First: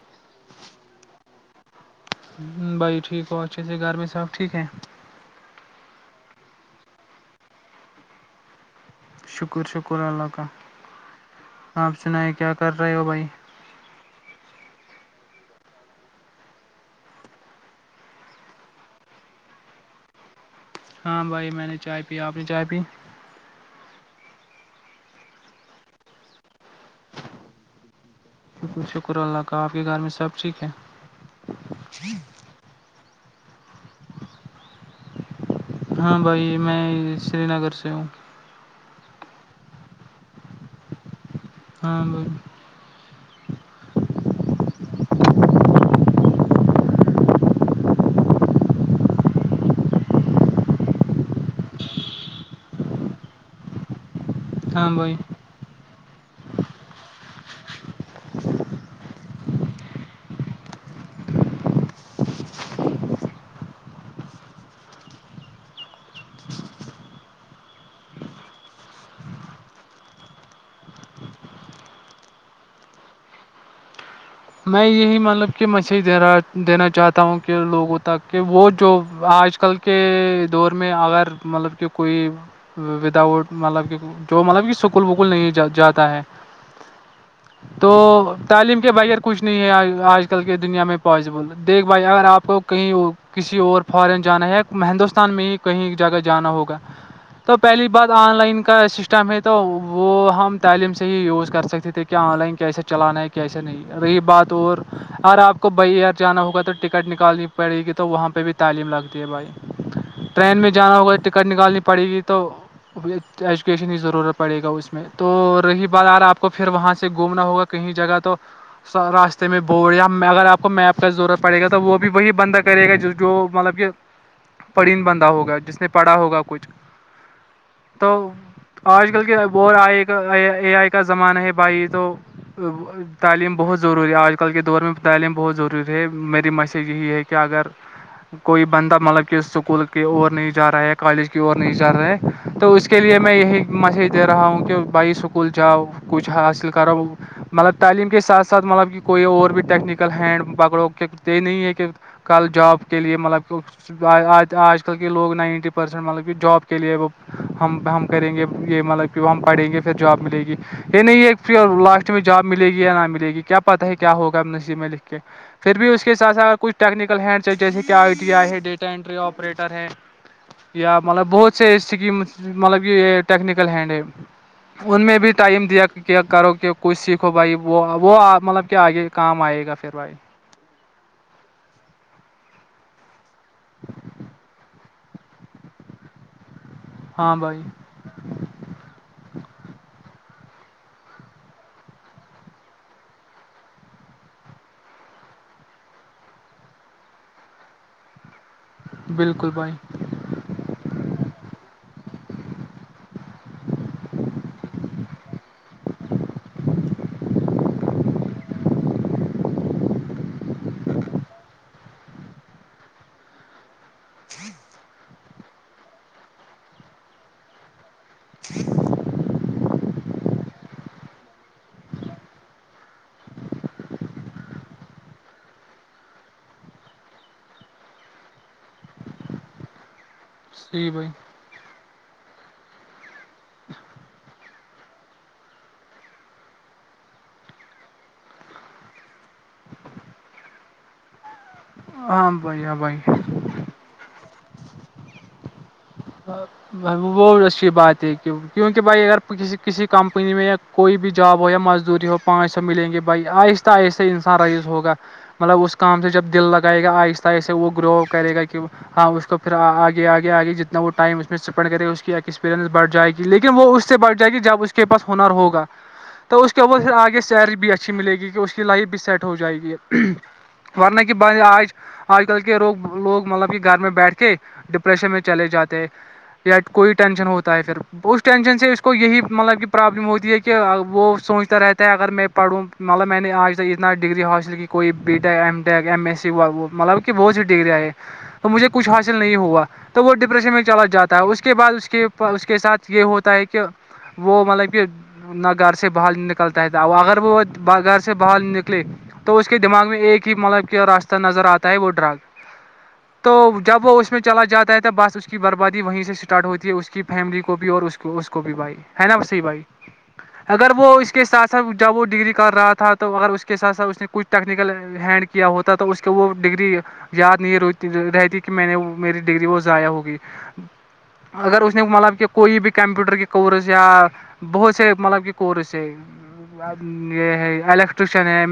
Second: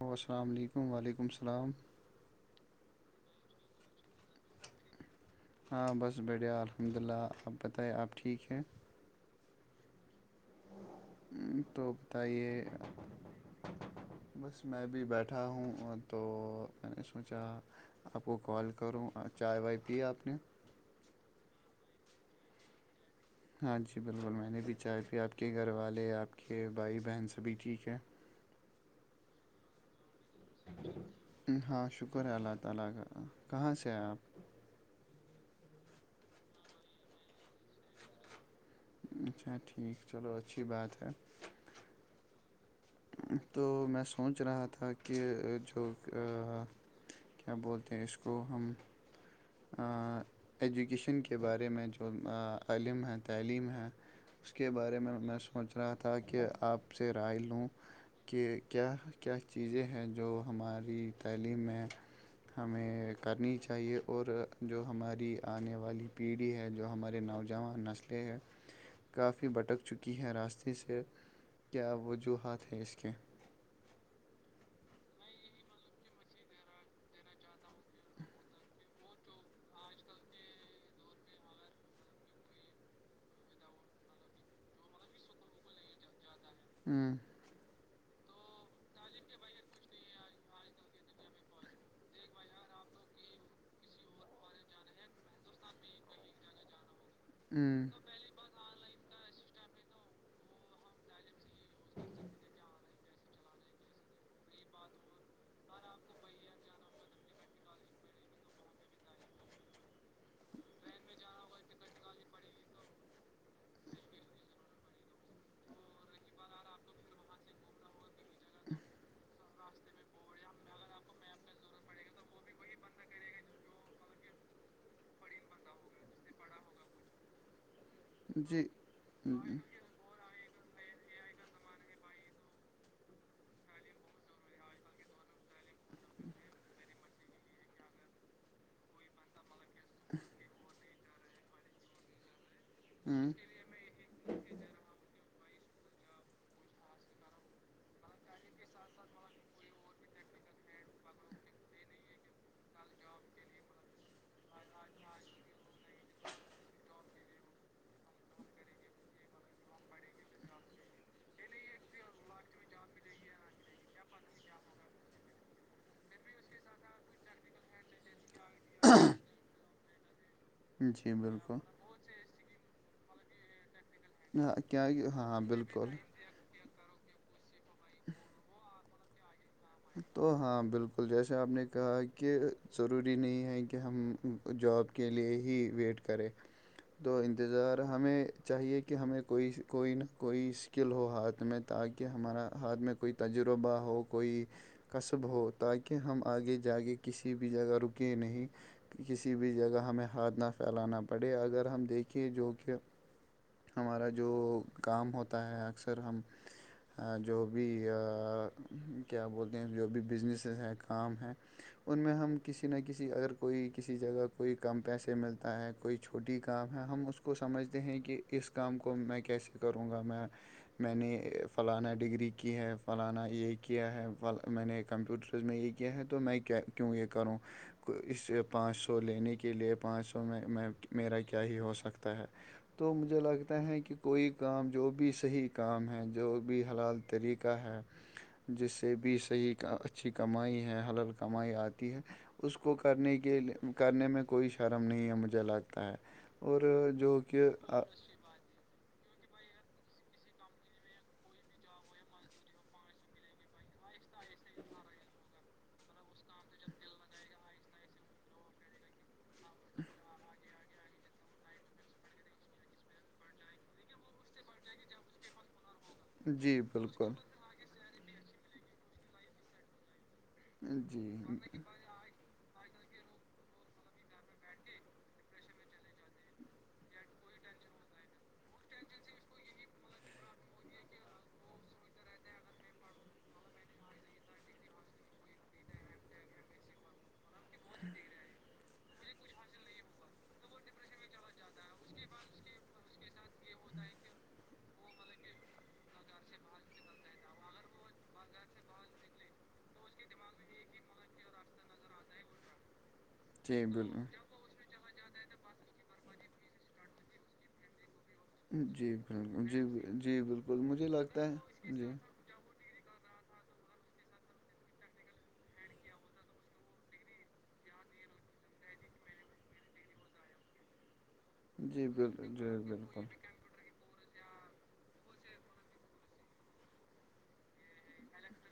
السلام علیکم و علیکم السلام بھائی ٹھیک ہو اچھے سے گھر میں سب ٹھیک ہے ہاں بس بڑھیا الحمد للہ آپ بتائیں آپ ٹھیک ہیں شکر شکر اللہ کا تو آپ سنائیں کیا بتائیے کر رہے ہو بھائی بس میں بھی بیٹھا ہوں تو میں نے سوچا آپ کو کال کروں چائے وائے پ ہے آپ نے ہاں بھائی میں نے چائے پی آپ نے چائے پی ہاں جی بالکل میں نے بھی چاہا پ آپ کے گھر والے آپ کے بھائی بہن سبھی ٹھیک ہیں شکر شکر اللہ کا آپ کے گھر میں سب ٹھیک ہے شکر ہے اللہ تعالی کہاں سے ہیں آپ ہاں بھائی میں سری نگر سے ہوں اچھا ٹھیک چلو اچھی بات ہے ہاں تو میں سوچ رہا تھا کہ جو کیا بولتے ہیں اس کو ہم ایجوکیشن کے بارے میں جو علم ہے تعلیم ہے اس کے ہاں بارے میں بھائی میں سوچ رہا تھا کہ آپ سے رائے لوں کہ کیا کیا چیزیں ہیں جو ہماری تعلیم میں ہمیں کرنی چاہیے اور جو ہماری آنے والی پیڑھی ہے جو ہمارے نوجوان نسلیں ہے کافی بھٹک چکی ہیں راستے سے کیا وجوہات ہیں اس کے میں یہی مطلب کہ مسیج دے رہا دینا چاہتا ہوں کہ لوگوں تک کہ وہ جو آج آج کل کے دور میں اگر مطلب کہ کوئی ودؤٹ مطلب کی جو مطلب کہ سکول وکل نہیں جاتا ہے ہاں تو تعلیم کے بغیر کچھ نہیں ہے آج کے دنیا میں پاسبل دیکھ بھائی اگر آپ کو کہیں کسی اور فارن جانا ہے یا ہندوستان میں ہی کہیں جگہ جانا ہوگا تو پہلی ہوں بات آن لائن کا سسٹم ہے تو وہ ہم تعلیم سے ہی یوز کر سکتے تھے کیا آن لائن کیسے چلانا ہے کیسے نہیں رہی بات اور اگر آپ کو بائی ایئر جانا ہوگا تو ٹکٹ نکالنی پڑے گی تو وہاں پہ بھی تعلیم لگتی ہے بھائی ٹرین میں جانا ہوگا ٹکٹ نکالنی پڑے گی تو ایجوکیشن کی ضرورت پڑے گا اس میں تو رہی بات آ رہا آپ کو پھر وہاں سے گھومنا ہوگا کہیں جگہ تو راستے میں بور یا اگر آپ کو میپ کا ضرورت پڑے گا تو وہ بھی وہی بندہ کرے گا جو مطلب کہ پڑین بندہ ہوگا جس نے پڑھا ہوگا کچھ تو جی آج کل کے ب آئے اے آئی کا زمانہ ہے بھائی تو تعلیم بہت ضروری ہے آج کل کے دور میں تعلیم بہت ضروری ہے میری میسیج یہی ہے کہ اگر کوئی بندہ مطلب کہ اسکول کی اور نہیں جا رہا ہے کالج کی اور نہیں جا رہا ہے تو اس کے کے لیے ہوں میں یہی میسیج دے رہا ہوں کہ بھائی سکول جاؤ کچھ حاصل کرو مطلب تعلیم کے ساتھ اس ساتھ مطلب کہ کوئی اور بھی ٹیکنیکل ہینڈ پکڑو کہ تو یہ نہیں ہے کہ کل جاب کے لیے مطلب ج آج کل کے لوگ نائنٹی پرسنٹ مطلب کہ جاب کے لیے وہ ہم ہم کریں گے یہ مطلب کہ وہ ہم پڑھیں گے پھر جاب ملے گی یہ نہیں پ لاسٹ میں جاب ملے گی یا نہ ملے گی کیا پتاہ ہے کیا ہوگا ہم نصیب میں لکھ کے پھر بھی اس کے ساتھ اگر کچھ ٹیکنیکل ہینڈ چ جیسے کہ آئی ٹی آئی ہے ڈیٹا انٹری آپریٹر ہے یا جی مطلب بہت بالکل سے سکیم مطلب کہ یہ ٹیکنیکل ہینڈ ہے ہاں کیا ان میں بھی ہاں ٹائم دیا بالکل کیا کرو کہ کچھ سیکھو بھائی وہ وہ مطلب کہ آگے کام آئے گا پھر بھائی تو ہاں بالکل جیسے آپ نے کہا کہ ضروری نہیں ہے کہ ہم جاب کے لیے ہی ویٹ کرے تو ہاں بھائی انتظار ہمیں چاہیے کہ ہمیں کوئی کوئی نہ کوئی اسکل ہو ہاتھ میں تاکہ ہمارا ہاتھ میں کوئی تجربہ ہو کوئی کصب ہو تاکہ ہم آگے جا کے کسی بھی جگہ رکیں نہیں کہ کسی بالکل بھی بھائی جگہ ہمیں ہاتھ نہ پھیلانا پڑے اگر ہم دیکھییں جو کہ ہمارا جو کام ہوتا ہے اکثر ہم ہ جو بھی کیا بول جو بھی بزنسز ہیں کام ہے ان میں ہم کسی نہ کسی اگر کوئی کسی جگہ کوئی کم پیسے ملتا ہے کوئی چھوٹی کام ہے ہم اس کو سمجھتے ہیں کہ اس کام کو میں کیسے کروں گا میں میں نے فلانا ڈگری کی ہے فلانا اے کیا ہے میں نے کمپیوٹرز میں یہ کیا ہے تو میں کیا کیوں یہ کروں اس پانچ سو لینے کے لیے پانچ سو میں صحیح بھائی میرا کیا ہی ہو سکتا ہے تو مجھے لگتا ہے کہ کوئی کام جو بھی صحیح کام ہے جو بھی حلال طریقہ ہے جس سے بیس صحیح اچھی کمائی ہے حلل کمائی آتی ہے ہاں اس بھائی کو ہاں بھائی کرنے کے لیے کرنے میں کوئی شرم نہیں ہے مجھے لگتا ہے اور جو وہ کہ اچھی بات ہے کیونکہ بھائی اگر کسی کسی کمپنی میں یا کوئی بھی جاب ہو یا مزدوری ہو پانچ سو ملیں گے بھائی آہست آہستہ انسان رئیز ہوگا مطلب اس کام سے جب دل لگائے گا آہستہ آہستہ وہ گرو کرے گا کہ ہاں اس کو پھر آگے آگے آگے جتنے نہ وہ ٹائم اس میں اسپینڈ کرے گ ا اس کی ایکسپیئنس بٹ جائے گی لیکن وہ اس سے بھ جائے گی جب اس کےاس ہنر ہوگا تو اس جی کے اوھر بالکل آگے سیرج بھی اچھی ملے گی کہ اس کی لائف بھی سیٹ ہو جائے گی جی ورنہ کہ بند آج آج کل کے روگ لوگ مطلب کہ گھر میں بیٹھ کے ڈپریشن میں چل جاتے یا کوئی ٹینشن ہوتا ہے پھر اس ٹینشن سے اس کو یہی مطلب کہ پرابلم ہوتی ہے کہ وہ سوچتا رہتا ہے اگر میں پڑھوں مطلب میں نے آج تک اتنا ڈگری حاصل کی کوئی B tech M tech M S C وال وہ مطلب بہت سی ڈگریاں ہے تو مجھے کچھ حاصل نہیں ہوا تو وہ ڈپریشن میں چلا جاتا اس کے بعد اس کے اس کے ساتھ یہ ہوتا ہے کہ وہ مطلب کہ نہ گھر سے باہر نکلتا ہے تھا اگر وہ گھر سے باہر نکلے تو اس کے دماغ میں ایک ہی مطلب کہ راستہ نظر آتا ہے وہ ڈرگ تو جی جب وہ بالکل اس میں چلا جاتا ہے تو بس اس کی بربادی وہیں سے اسٹارٹ ہوتی ہے اس کی فیملی کو بھی اور اس اس کو بھی بھائی جی ہے نا صی بالکل بھائی جی جی بالکل اگر وہ مجھے اس کے لگتا ساتھ ساتھ ہے جی جب وہ ڈگری کر رہا تھا تو تو اگر اس کے سھ سھ اس نے کچھ ٹیکنیکل ہینڈ کیا ہوتا تو اس کے وہ ڈگری یاد نہیںتی رہتی کہ میں نے میری ڈگری وہ ضائع ہوگی اگر اس نے جی مطلب کہ بالکل جی کوئی بھی بالکل کمپیوٹر کے کورس یا بہت سے مطلب کی کورس ہے یہ ہے الیکٹریشن ہے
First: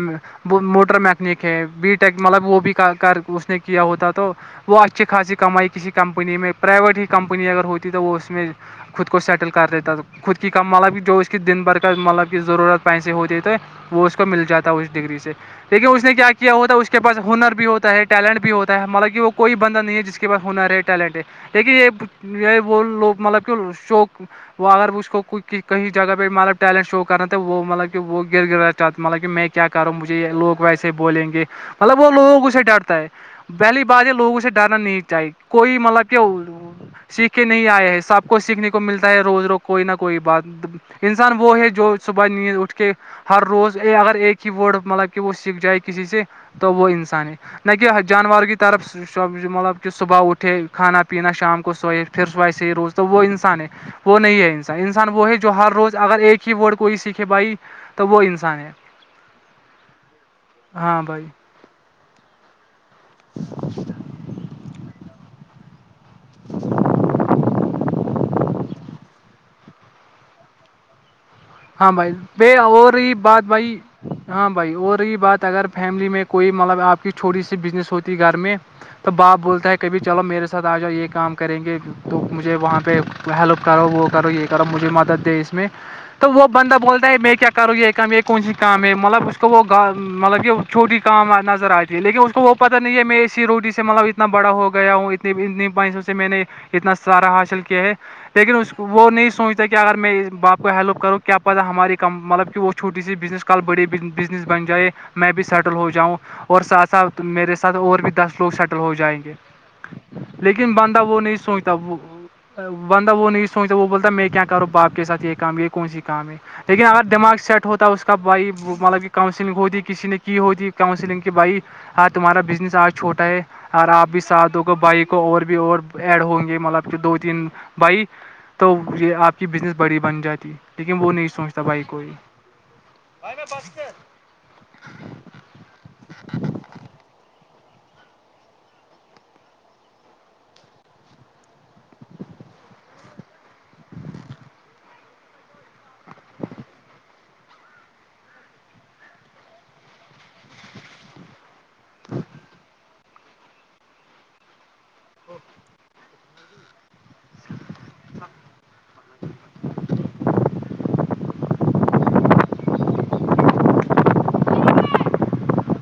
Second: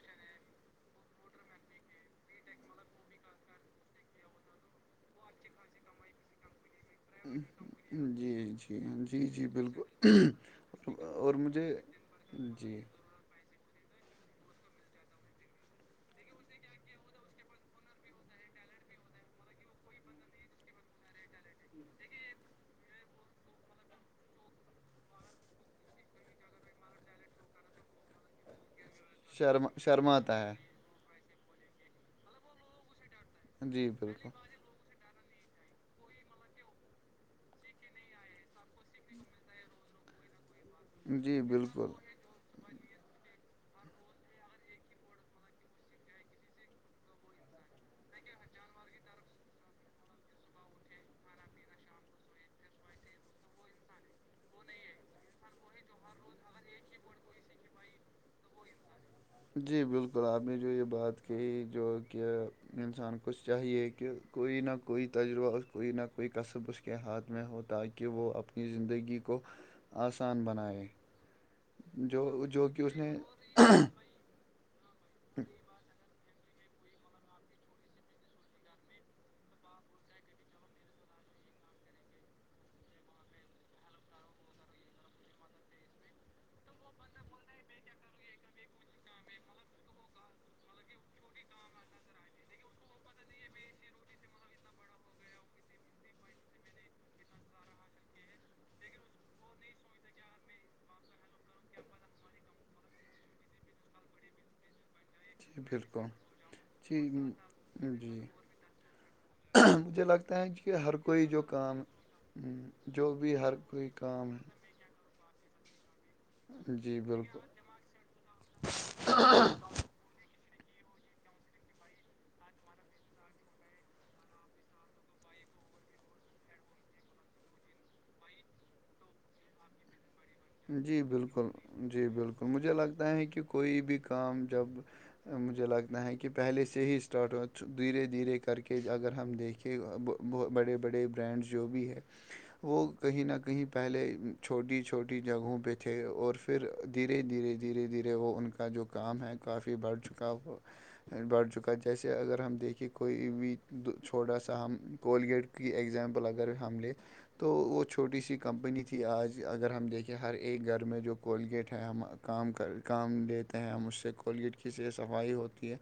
موٹر میکینک ہے بی ٹیک مطلب وہ بھی کر اس نے کیا ہوتا تو وہ اچھی خاصی کمائی کسی کمپنی میں پرائیویٹ کمپنی اگر ہوتی تو وہ اس جی میں جی خود کو جی جی سیٹل کر دیتا تھا بالکل خود کی کم مطلب جو اس اور کی دن مجھے بھر کا مطلب جی ضرورت پیسے ہوتی تو وہ اس کو مل جاتا ہے اس ڈگری سے لیکن اس نے کیا ہوتا ہے اس کے پاس ہنر بھی ہوتا ہے ٹیلنٹ بھی ہوتا ہے مطب کہ وہ کوئی بندہ نہیں ہے جس کے کے پاس ہونر ہے ٹیلنٹ ہے لیکن یہ یہ وہ لوگ مطلب کہ شوک وہ اگر اس کو کہیں جگہ پہ مطلب ٹیلنٹ شو کرنا تھا وہ مطلب کہ وہ گر گرا مطلب کہ میں شرم کیا کروں مجھے یہ شرماتا ہے لوگ ویسے بولیں گے مطلب وہ لوگ اسے ڈرتا ہے پہلی جی بار یہ لوگوں بالکل سے ڈرنا نہیں چاہی کوئی مطلب کہ سیکھے نہیں آئے ہے سب کو سیکھنے کو ملتا ہے روز روز کوئی نہ کوئی بات انسان جی وہ ہے بالکل جو ب نیند اٹھ کے ہر روز اے اگر ایک ہی ورڈ مطلب کہ وہ سیکھ جائے کسی سے تو وہ انسان ہے نہ کہ جانور کی طرف مطلب کہ صبح اٹھے کھانا پینا شام کو سوئے پھر سوائے سحی روز تو وہ انسان ہے وہ نہیں ہے انسان انسان وہ ہے جو ہر روز اگر ایک ہی ورڈ کوئی سیکھے بھائی تو وہ انسان ہے جی بالکل آپ نے جو یہ ہاں بات بھائی کہی جو کہ انسان کو چاہیے کہ کوئی نہ کوئی تجربہ کوئی نہ کوئی قسب کے ہاتھ میں ہو تاکہ وہ اپنی زندگی کو آسان بنائے ہاں بھائی جو ب جو کہ ہو اس نے رہی بات بھائی ہاں بھائی اور رہی بات اگر فیملی میں کوئی مطلب آپ کیھوٹی سی بزنس ہوتی ہے گھر میں تو باپ بولتا ہے کبھی چلو میرے ساتھ آ جاؤ یہ کام کریں گے تو مجھے وہاں پہ ہیلپ کرو وہ کرو یہ کرو مجھے مدد دے اس میں تو وہ بندہ بولتا ہے میں کیا کروں یہ کام یہ کون سی کام ہے مطلب اس کو وہا مطلب کہ چھوٹی کام نظر آتی ہے لیکن اس کو وہ پتا نہیں ہے میں اسی روٹی سے مطلب اتنا بڑا ہو گیا ہوں اتنی اتنیسوں سے میں نے اتنا ستہارا حاصل کیا ہے لیکن وہ نہیں سوچتا کہ اگر میں باپ کو ہیلوپ کرو کیا پتا ہماری کم مطلب کہ وہ چھوٹی سی بزنس کل بڑے بزنس بن جائے میں بھی جی سیٹل ہو بالکل جاؤں اور ساتھ جی ساتھ میرے ساتھ اور بھی جی دس لوگ سیٹل ہو جائیں گے مجھے لگتا ہے لیکن کہ ہر بندہ وہ کوئی نہیں جو سوچتا کام وہ جو بندہ وہ بھی نہیں ہر سوچتا وہ کوئی بولتا میں کام کیا کروں باپ کے سات یہ کام یہ کون سی کام ہے لیکن جی اگر دماغ بالکل سیٹ ہوتا اس کا بھائی مطلب کہ کاؤنسلنگ ہوتی کسی نے کی ہوتی کاؤنسلنگ کی بھائی ہاں تمہارا بزنس آج چھوٹا ہے اور آپ بھی سات دو کو بائی کو اور بھی اور ایڈ ہوں گے مطلب کہ دو تین بائی تو یہ آپ کی بزنس بڑی بن جاتی ہے جی بالکل جی بالکل مجھے لگتا ہے کہ کوئی بھی کام جب مجھے لگتا ہے کہ پہلے سے ہی اسٹارٹ ہوا دھیرے دھیرے کر کے اگر ہم دیکھیں کے بڑے بڑے برانڈس جو بھی ہے وہ کہیں نہ کہیں پہلے چھوٹی چھوٹی جگہوں پہ تھے اور پھر دھیرے دھیرے دھیرے دھیرے وہ ان کا جو کام ہے کافی بڑھ چکا کا بڑھ چکا ہے جیسے اگر ہم دیکھیں کوئی بھی چھوٹا سا ہم کوولگیٹ کی اگزامپل اگر ہم لے تو وہ چھوٹی سی کمپنی تھی آج اگر ہم دیکھے ہر ایک گھر میں جو کولگیٹ ہے ہم کام کام لیتے ہیں ہم اس سے کو کو گیٹ کی سے صفائی ہوتی ہے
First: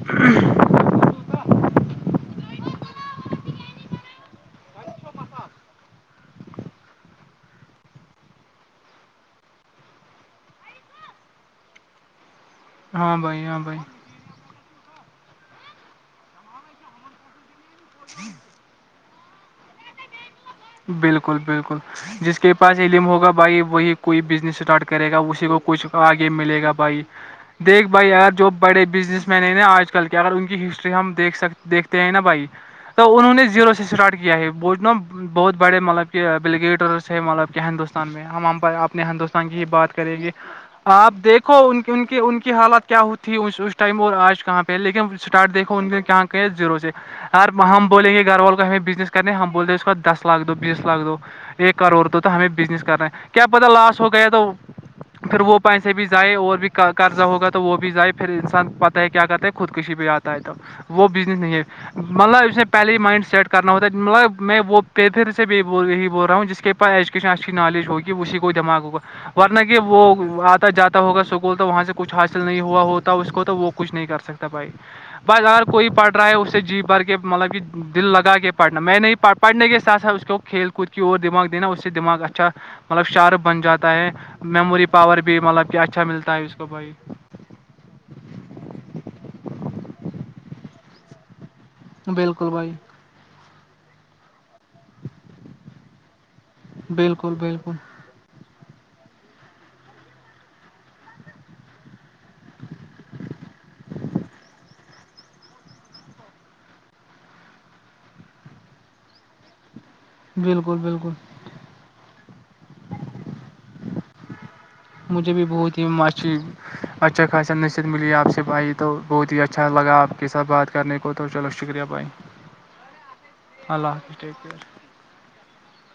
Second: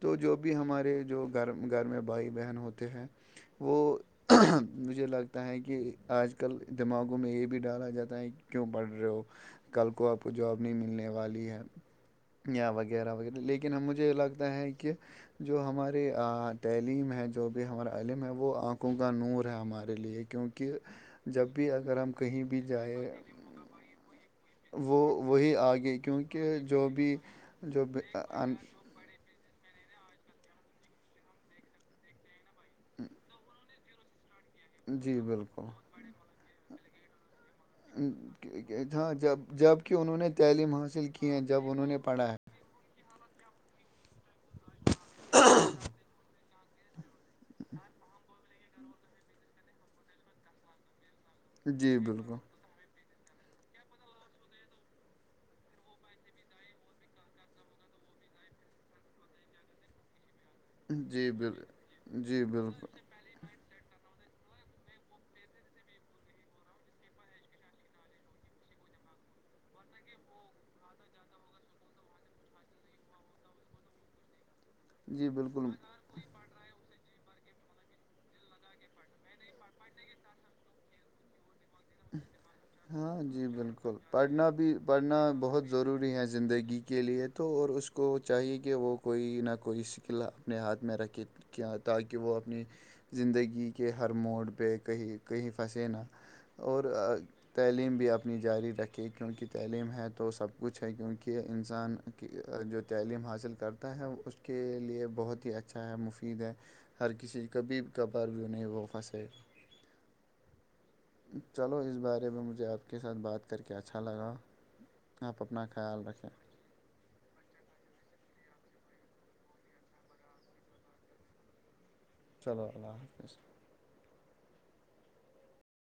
تو جو بھی ہمارے جو گھر گھر میں بھائی بہن ہوتے ہیں وہ مجھے لگتا ہے کہ آج کل دماغوں میں یہ بھی ڈالا جاتا ہے کہ کیوں پڑھ رہے ہو کل کو آپ کو جاب نہیں ملنے والی ہے یا وغیرہ ہاں وغیرہ بھائی ہاں لیکن بھائی مجھے لگتا ہے کہ جو ہماری تعلیم ہے جو بھی ہمارا علم ہے وہ آنکھ وں کا نور ہے ہمارے لیے کیونکہ بالکل جب بھی بالکل اگر ہم جس کہیں کے بھی پاس یہ ع جائیں للم ہوگا بھائی وہی کوئی بزنس اسٹارٹ وہ کرے گا اسی وہی کو کچھ آگے کیونکہ ملے گا جو بھائی بھی جو دیکھ بھی بھائی اگر جو بڑے بزنس مین ہے نا آج کل کے اگر ان کی ہسٹری ہم دیکھ سک دیکھتے ہیں نا بھائی تو انہوں نے زیرو سے اسٹارٹ کیا ہے بوجنا جی بہت بالکل بڑے مطلب کہ بلیگیٹرس ہیں مطلب کہ ہندوستان میں ہم اپنے ہاں جب ہندوستان کی ہی جب بات کہ کریں انہوں نے گے تعلیم حاصل آپ کی ہیں دیکھو جب ان انہوں نے ان کی پڑھا ان کی حالات کیا ہوتیھی اس ٹائم اور آج کہاں پہ لیکن اسٹارٹ دیکھو ان کہاں کہ زیرو سے ار ہم بولیں گے گھر وال کو ہمیں بزنس کرنے ہیں ہم بولتے ہیں اس کا دس لاکھ دو بیس لاکھ دو ہے ایک جی کروڑ تو تو ہمیں بالکل بزنس کر رہے ہیں کیا پتا لاس ہو گیا تو پھر وہ پیسے بھی جائے اور بھی قرضہ ہوگا تو وہ بھی جائے پھر انسان پ ہے کیا کرتا ہے خود کشی بھی آتا ہے تو وہ جی بزنس بال نہیں ہے مطلب جی اس نے بالکل پہل ہی مائنڈ سیٹ کر کرنا ہوتا ہے مطلب میں وہ پہ پھر سے بھی یہی بول رہا ہوں جس کے پاس ایجوکیشن اچھی نالج ہوگی اسی کو دماغ ہوگا ورنہ کہ وہ آتا جاتا ہوگا سکول تو وہاں سے کچھ حاصل نہیں ہوا ہوتا اس کو تو وہ کچھ نہیں کر سکتا بھائی جی بس اگر بالکل کوئی پڑ رہا ہے اس سے جی بھر کے مطلب کہ دل لگا کے پڑھنا میں نہیں پڑنے کے ساتھ سھ اس کو کھیل کود کی اور دماغ دینا اس دماغ اچھا مطلب ہاں شارپ جی بن جاتا بالکل ہے پڑھنا بھی میموری پڑھنا پاور بھی بہت مطلب کہ اچھا ضروری ملتا ہے اس کو زندگی بھائی کے لیے تو اور اس کو چاہیے کہ وہ کوئی نہ کوئی سکل اپنے ہاتھ میں رکھے کے تاکہ وہ بالکل اپنی بھائی زندگی کے ہر موڈ پہ کہیں کہیں پھنسے نہ اور بالکل بالکل تعلیم بھی آپ جاری رکھے کیونکہ تعلیم ہے تو سب کچھ ہے کیونکہ انسان کی جو تعلیم حاصل کرتا ہے اس کے لیے بہت ہی اچھا ہے مفید ہے ہر کسی کبھی کبھار بھیوں نہیںیں وہ پھنسے بالکل بالکل چلو اس بارے میں مجھے آپ کے ساتھ بات کر کے اچھا لگا مجھے آپ بھی اپنا بہت ہی خیال رکھیں مشی اچھا خاصہ نصیحت ملی آپ سےفائی تو بہت ہی اچھا لگا آپ کے ساتھ بات کرنے کو تو چلو شکریہ بھائی چلو اللہ حافظ اللہ حافظٹھیک